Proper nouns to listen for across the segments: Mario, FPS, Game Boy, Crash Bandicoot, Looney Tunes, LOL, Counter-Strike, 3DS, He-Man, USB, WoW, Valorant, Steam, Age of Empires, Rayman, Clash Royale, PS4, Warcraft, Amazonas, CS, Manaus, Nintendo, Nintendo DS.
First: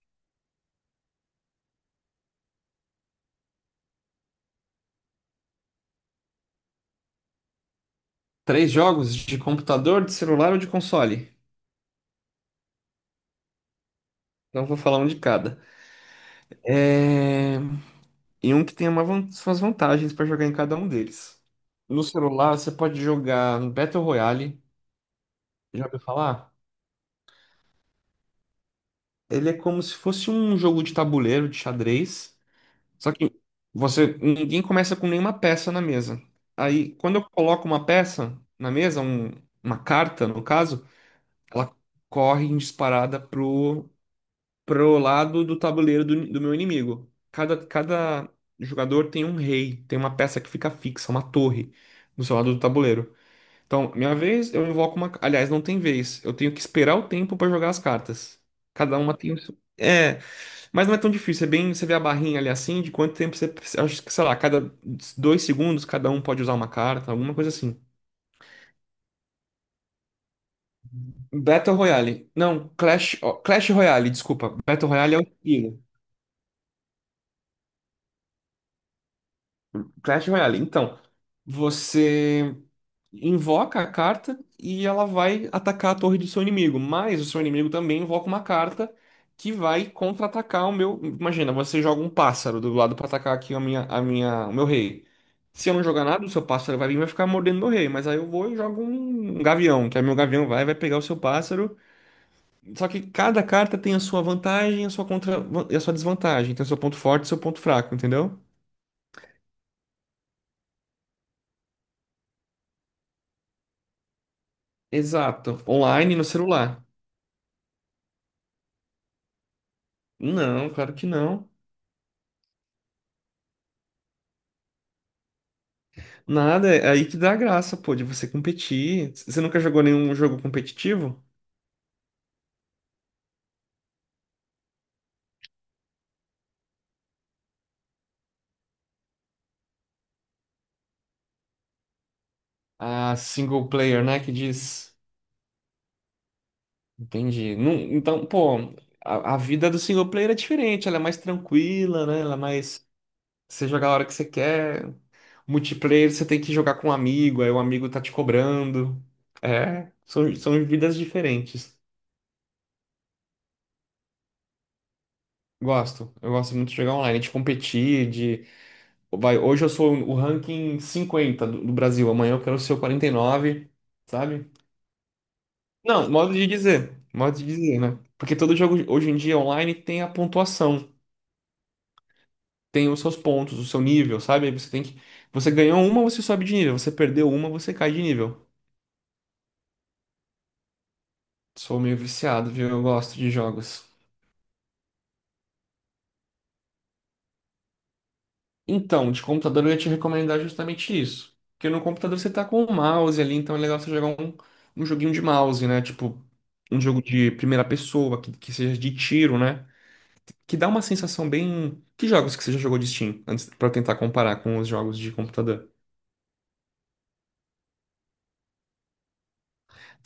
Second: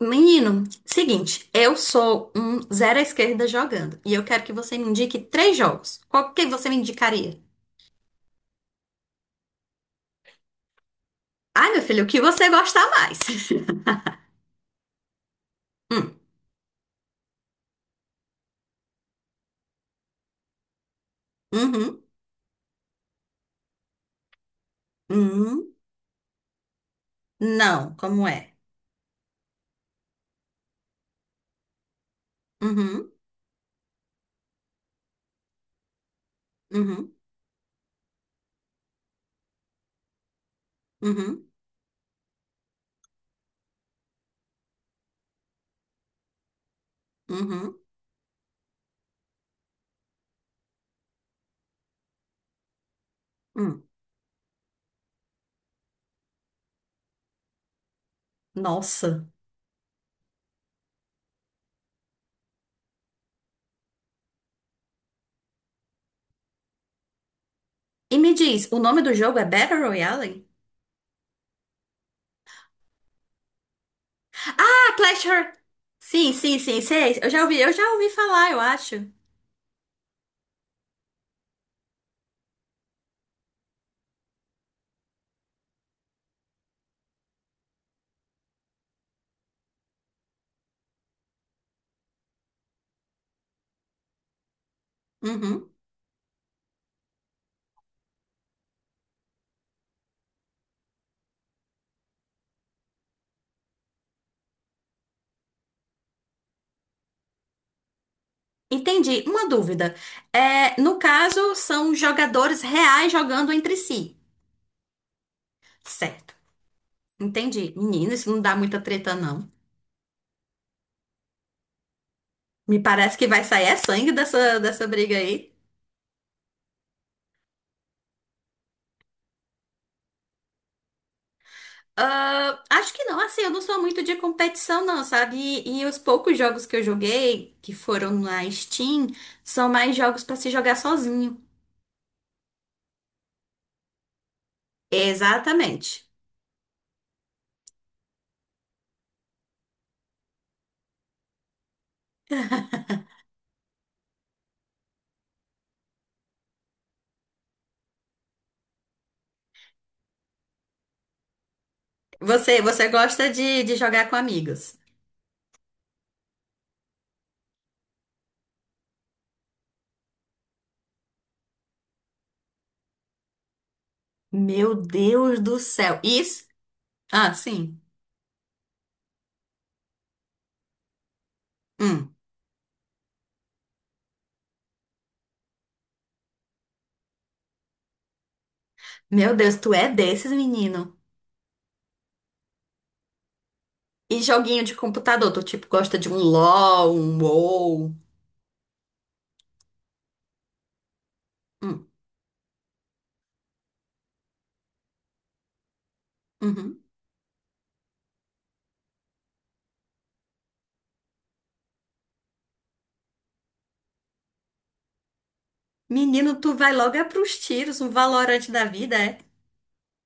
Menino, seguinte, eu sou um zero à esquerda jogando e eu quero que você me indique três jogos. Qual que você me indicaria? Três jogos de computador, de celular ou de console. Ai, meu filho, o que você gosta mais? Então vou falar um de cada. Hum, É... E um que tem uma suas vantagens para jogar em cada um deles. uhum, No celular você pode jogar no Battle Royale. uhum, Já ouviu falar? não, como é? Ele é como se fosse um jogo de tabuleiro, de xadrez. Só Uhum, que você ninguém começa com nenhuma peça na mesa. Aí uhum, quando eu coloco uma peça na mesa, uma carta no caso, uhum, ela corre em disparada pro lado do tabuleiro do meu inimigo. Uhum, Cada jogador tem um rei, tem uma peça que fica fixa, uma torre, do seu lado do tabuleiro. hum. Então, minha vez, eu invoco uma. Aliás, não tem vez. Eu tenho que esperar o tempo para jogar as cartas. Cada uma Nossa. tem o seu. É, mas não é tão difícil. É bem. Você vê a barrinha ali assim, de quanto tempo você acho que, sei lá, cada 2 segundos cada um pode usar uma carta, alguma coisa assim. E me diz, o nome do jogo é Battle Royale? Battle Royale. Não, Clash. Ó, Clash Royale, desculpa. Battle Ah, Royale é o Clash Royale. estilo. Sim, sim, sim, sei. Eu já ouvi falar, eu acho. Clash Royale. Então, você invoca a carta e ela vai atacar a torre do seu inimigo, mas o seu inimigo também invoca uma carta que vai contra-atacar o meu. Imagina, você joga um pássaro do lado para atacar aqui a minha, o meu rei. Uhum. Se eu não jogar nada, o seu pássaro vai vir e vai ficar mordendo meu rei, mas aí eu vou e jogo um gavião, que aí meu gavião vai pegar o seu pássaro. Só que cada carta tem a sua vantagem, a sua contra e a sua desvantagem, tem o seu ponto forte e o seu ponto fraco, entendeu? Entendi. Uma dúvida. É, no caso, são jogadores reais jogando entre si. Exato, online e no Certo. celular. Entendi. Menina, isso não dá muita treta, não. Não, claro que não. Me parece que vai sair é sangue dessa briga aí. Nada, é aí que dá a graça, pô, de você competir. Você nunca jogou nenhum jogo competitivo? Ah, acho que não, assim, eu não sou muito de competição, não, sabe? E os poucos jogos que eu joguei, que foram na Steam, são mais jogos pra se jogar sozinho. Ah, single player, né? Que diz. Exatamente. Entendi. Não, então, pô, a vida do single player é diferente, ela é mais tranquila, né? Ela é mais. Você joga a hora que você quer. Multiplayer, você tem que jogar com um amigo, aí o amigo tá te cobrando. É, são vidas diferentes. Você gosta de jogar com amigos? Gosto, eu gosto muito de jogar online, de competir. Vai, hoje eu sou o ranking 50 do Brasil, amanhã eu quero ser o 49, sabe? Meu Deus do céu. Não, Isso? Ah, modo de dizer, sim. né? Porque todo jogo hoje em dia online tem a pontuação, Hum. tem os seus pontos, o seu nível, sabe? Aí você tem você ganhou uma, você sobe de nível, você perdeu uma, você cai de nível. Meu Deus, tu é desses, menino. Sou meio viciado, viu? Eu gosto de jogos. E joguinho de computador, tu tipo gosta de um LOL, um WoW. Então, de computador eu ia te recomendar justamente isso. Porque no Hum, computador você tá com o mouse ali, então é legal você jogar um joguinho de mouse, né? Tipo, uhum. um jogo de primeira pessoa, que seja de tiro, né? Que dá uma sensação bem. Que jogos que você já jogou de Steam? Antes, pra eu tentar comparar com os jogos de computador. Menino, tu vai logo é pros tiros, um valorante da vida, é?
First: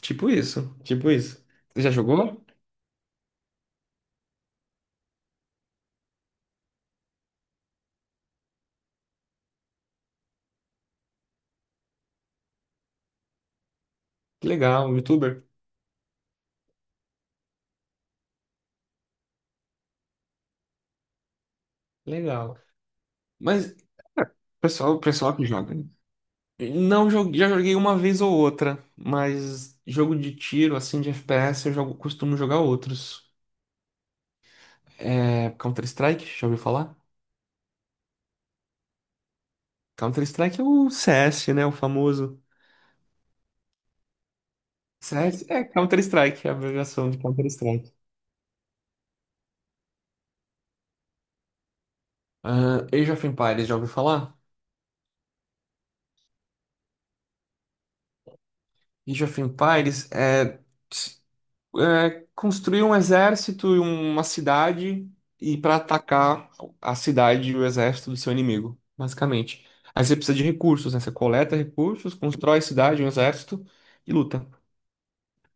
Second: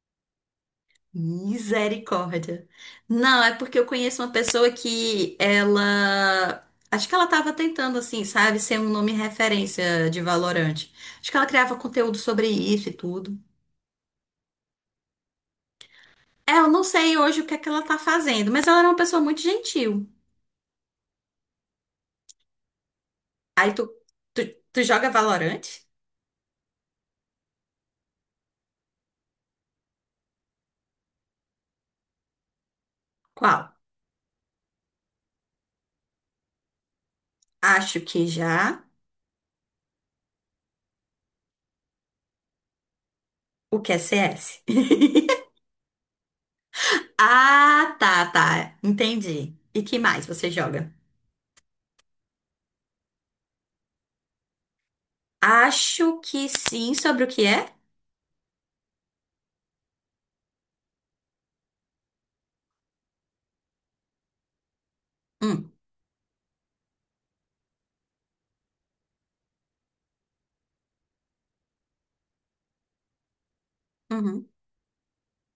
Tipo isso, tipo isso. Você já jogou? Misericórdia. Não, é porque eu conheço uma pessoa que ela. Acho que ela tava tentando, assim, sabe, ser um nome referência de valorante. Acho que ela criava conteúdo sobre isso e tudo. Que legal, um youtuber? É, eu não sei hoje o que é que ela tá fazendo, mas ela era uma pessoa muito gentil. Legal. Aí Mas, tu, tu pessoal, o joga pessoal que valorante? joga. Não joguei, já joguei uma vez ou outra, mas jogo de tiro, assim, de FPS, eu costumo jogar outros. Qual? É, Counter-Strike, já ouviu falar? Acho que já. Counter-Strike é o CS, né? O famoso. O que é CS? CS é Counter-Strike, é a abreviação de Counter-Strike. Ah, tá, tá. Entendi. E que mais você joga? Ah, Age of Empires, já ouviu falar? Acho que sim, sobre o que é? Age of Empires é. É, construir um exército e uma cidade e Hum, para atacar a cidade e o exército do seu inimigo, basicamente. Aí você precisa de recursos, né? Você coleta recursos, constrói cidade, um exército e luta. uhum,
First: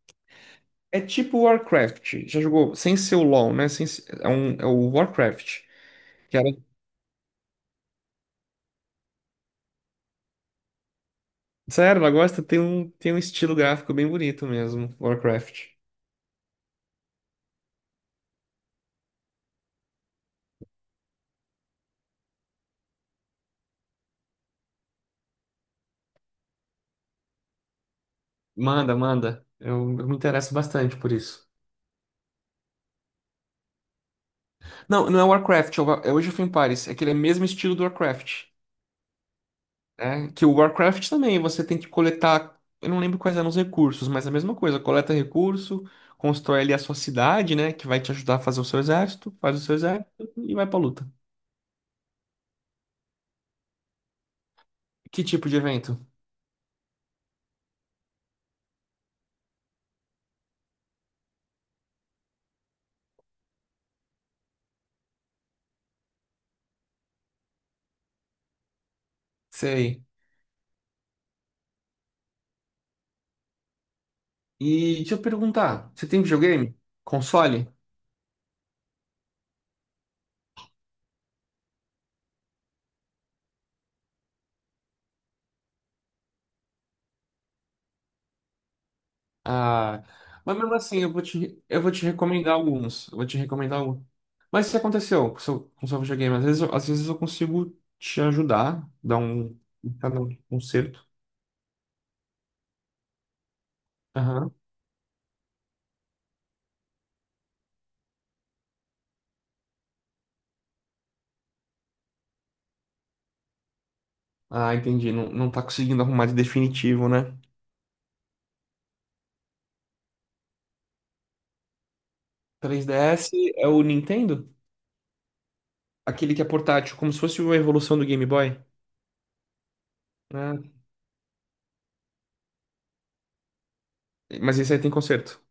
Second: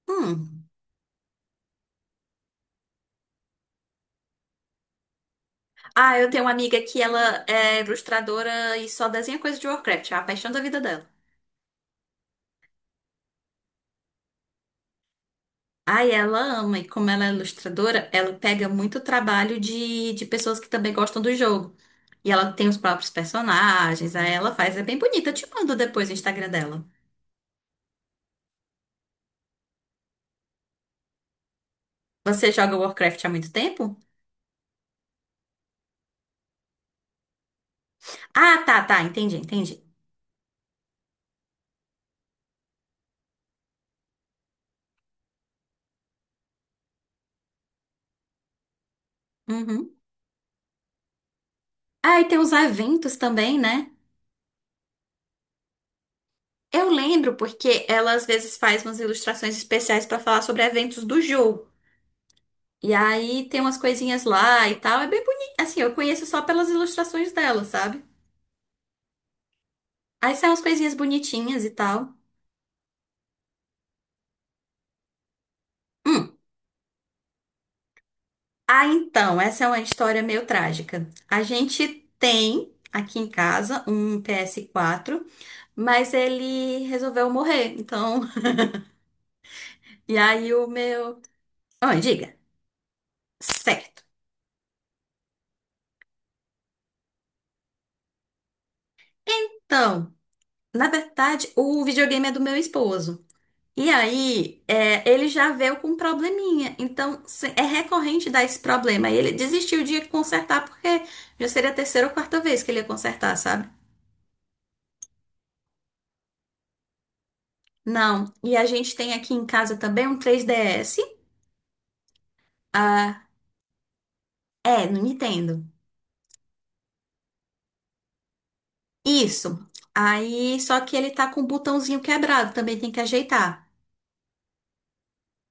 hum. É tipo Warcraft. Já jogou sem ser o LoL, né? Sem, ser- é, um, é o Warcraft. Ah, eu Que tenho era, uma amiga que ela é ilustradora e só desenha coisa de Warcraft, é a paixão da vida dela. sério, ela gosta, tem um estilo gráfico bem bonito mesmo, Warcraft. Ai, ela ama, e como ela é ilustradora, ela pega muito trabalho de pessoas que também gostam do jogo. E ela tem os próprios personagens, aí ela faz, é bem bonita. Eu te mando depois o Instagram dela. Manda, manda. Eu me interesso bastante por isso. Você joga Warcraft há muito tempo? Não, não é Warcraft, é Age of Empires. É aquele mesmo estilo do Warcraft. Ah, tá, tá, entendi, entendi. É, que o Warcraft também, você tem que coletar, eu não lembro quais eram os recursos, mas é a mesma coisa, coleta recurso, constrói ali a sua cidade, né, que vai te ajudar a fazer o seu exército, faz o seu Uhum. exército e vai pra luta. Ah, e tem os eventos também, né? Que tipo de evento? Eu lembro porque ela às vezes faz umas ilustrações especiais pra falar sobre eventos do jogo. E aí tem umas coisinhas lá e tal, é bem bonito. Assim, eu conheço só pelas ilustrações dela, sabe? Sei. Aí são umas coisinhas bonitinhas e tal. E deixa eu perguntar, você tem Hum. videogame? Console? Ah, então, essa é uma história meio trágica. A gente tem aqui em casa um PS4, mas ele resolveu morrer. Então, Ah, e aí mas o mesmo assim, meu. Eu vou Ah, te diga. recomendar alguns, eu vou te recomendar Certo. alguns. Mas o que aconteceu com o com o seu videogame? Às vezes, às vezes eu consigo te ajudar, dar Então, um na conserto. verdade, o videogame é do meu esposo. E aí, é, ele já veio com um probleminha. Então, é recorrente dar esse problema. E ele desistiu de consertar, porque já seria a terceira ou quarta vez que ele ia consertar, sabe? Ah, entendi. Não, não tá conseguindo arrumar de definitivo, né? Não. E a gente tem aqui em casa também um 3DS. Ah, 3DS é o Nintendo? é, no Nintendo. Aquele que é portátil, como se fosse uma evolução do Game Boy. Isso. Ah, Aí, só que ele tá com um botãozinho quebrado, também tem que ajeitar. mas esse aí tem conserto.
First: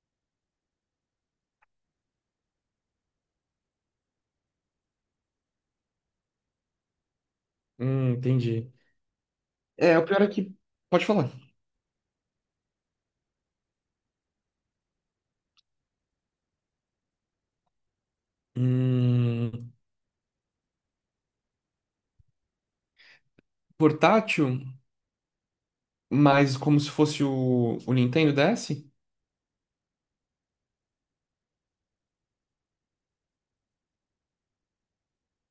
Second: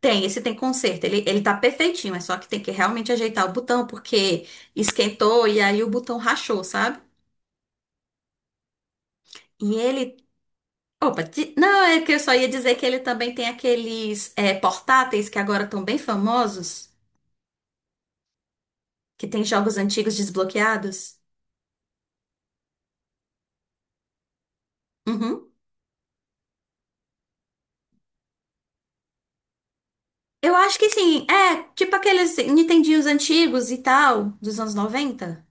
Tem, esse tem conserto. Ele tá perfeitinho, é só que tem que realmente ajeitar o botão, porque esquentou e aí o botão rachou, sabe? Entendi. E É, o ele. pior é que. Pode Opa, falar. Não, é que eu só ia dizer que ele também tem aqueles portáteis que agora estão bem famosos, que tem Hum, jogos antigos desbloqueados. portátil, Uhum. mas como se fosse o Nintendo DS? Eu acho que sim, tipo aqueles Nintendinhos antigos e tal, dos anos noventa.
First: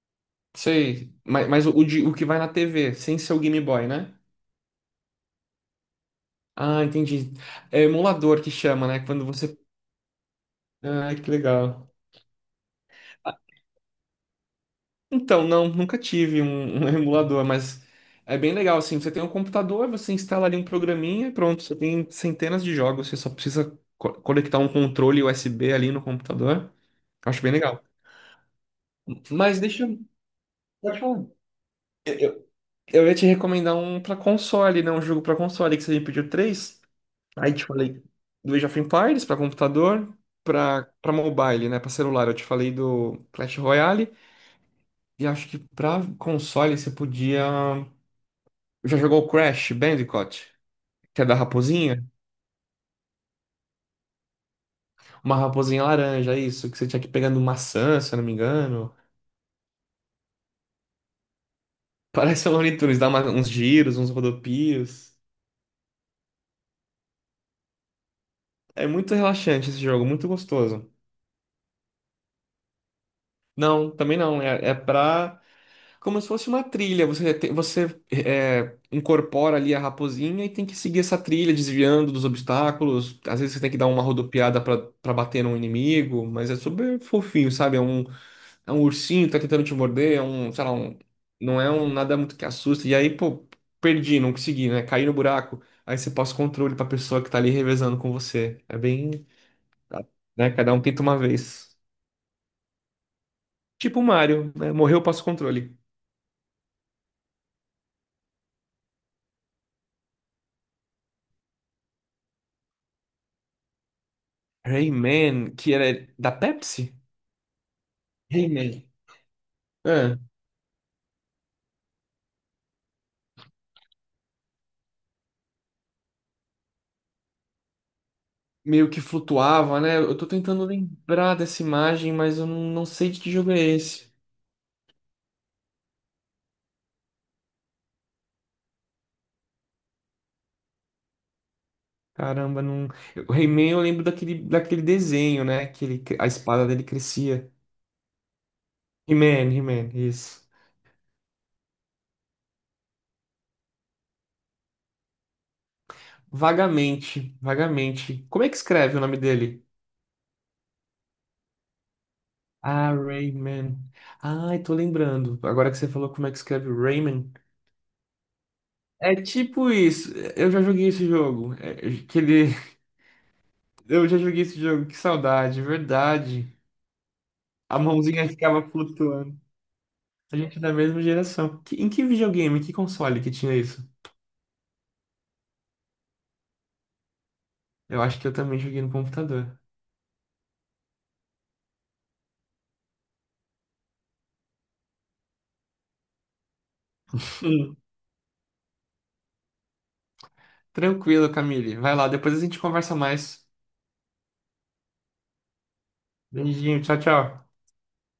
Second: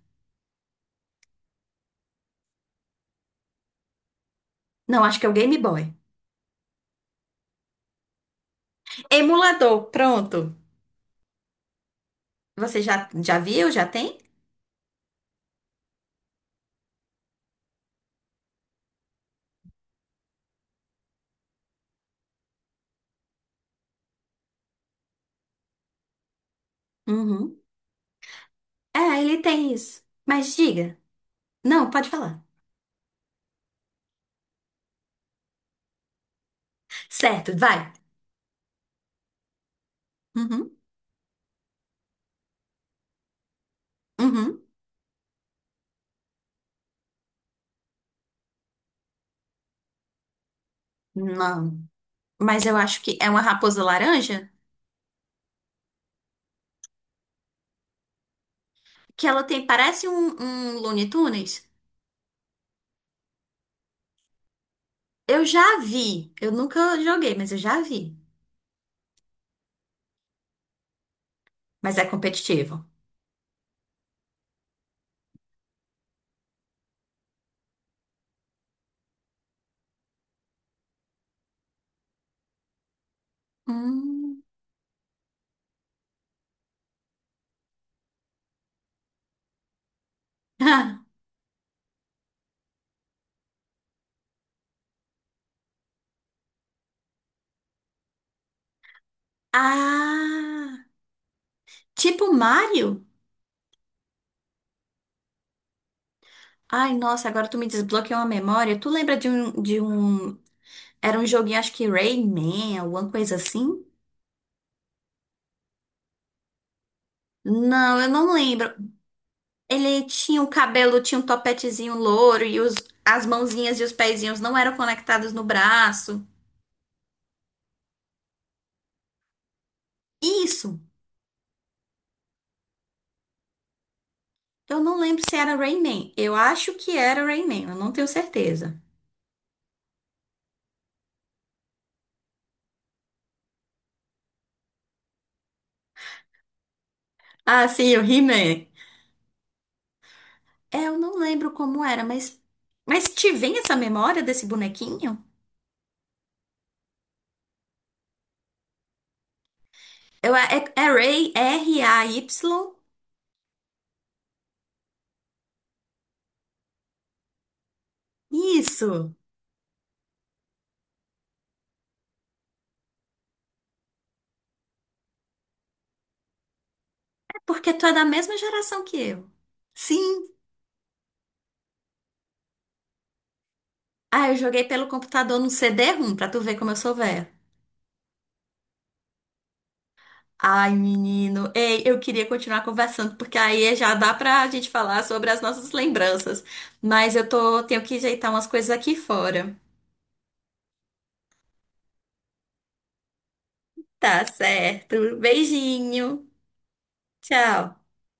Sei. Mas o que vai na TV, sem ser o Game Boy, né? Não, acho que é o Game Boy. Ah, entendi. É emulador que chama, né? Quando você. Emulador, pronto. Ah, que legal. Você já viu? Já tem? Então, não, nunca tive um emulador, mas é bem legal, assim, você tem um computador, você instala ali um programinha e pronto, você tem centenas de jogos, você só precisa conectar um controle USB ali no computador. Acho bem Uhum. legal. É, ele Mas tem deixa eu... isso. Mas diga. Pode falar. Não, pode Eu, falar. eu- eu ia te recomendar um pra console, né? Um jogo pra console, que você me pediu três. Aí Certo, te vai. falei do Age of Empires pra computador, Uhum, pra para mobile, né? Pra celular, eu te falei do Clash Royale. uhum. E acho que pra console você podia. Já jogou Crash Bandicoot? Que é da Não. raposinha? Mas eu acho que é uma raposa laranja Uma raposinha laranja, isso. Que você tinha que ir pegando maçã, se eu não me engano. que ela tem, parece um, um Looney Tunes. Parece o Looney Tunes, dá uns giros, uns rodopios. Eu já vi. Eu nunca joguei, mas eu já vi. É muito relaxante esse jogo, muito gostoso. Mas é competitivo. Não, também não. É, é pra. Como se fosse uma trilha. Você incorpora ali a raposinha e tem que seguir essa trilha, desviando dos obstáculos. Às vezes você tem que dar uma Hum. rodopiada pra bater num inimigo, mas é super fofinho, sabe? É um ursinho que tá tentando te morder, não é um nada muito que assusta. E aí, pô, perdi, não consegui, né? Caí no buraco. Aí você passa o controle pra pessoa que tá ali revezando com você. É bem, né? Cada um Ah, tenta uma vez. tipo Mario? Tipo o Mario, né? Morreu, passa o controle. Ai, nossa, agora tu me desbloqueou uma memória. Tu lembra de um, era um joguinho, acho que Rayman, alguma coisa assim? Rayman, que era da Pepsi? Não, eu não lembro. Rayman. Ele É, tinha o cabelo, tinha um topetezinho louro e as mãozinhas e os pezinhos não eram conectados no braço. meio que flutuava, né? Eu tô tentando Isso! lembrar dessa imagem, mas eu não sei de que jogo é esse. Eu não lembro se era Rayman. Eu acho que era Rayman, eu não tenho certeza. Caramba, não. O He-Man eu lembro daquele, daquele desenho, né? Que ele, a espada dele crescia. Ah, sim, o He-Man. He-Man, He-Man, isso. É, eu não lembro como era, mas. Mas te vem essa memória desse bonequinho? Vagamente, vagamente. Como é que escreve o nome dele? Eu, é, é Ray, Ray? Ah, Rayman. Ai, tô lembrando. Agora que você falou como é que escreve Rayman. Isso! É tipo isso. Eu já joguei esse jogo. Que ele... Eu já joguei esse jogo. Que saudade, verdade. É porque A tu é da mãozinha mesma ficava geração que eu. flutuando. Sim! A gente é da mesma geração. Em que videogame, que console que tinha isso? Ah, eu joguei pelo computador no CD-ROM, pra tu ver como eu sou velha. Eu acho que eu também joguei no computador. Ai, menino. Ei, eu queria continuar conversando, porque aí já dá pra gente falar sobre as nossas lembranças. Mas eu Hum. tenho que ajeitar umas coisas aqui fora. Tranquilo, Camille. Vai lá, depois a gente conversa mais. Tá certo. Beijinho. Beijinho, tchau, tchau. Tchau.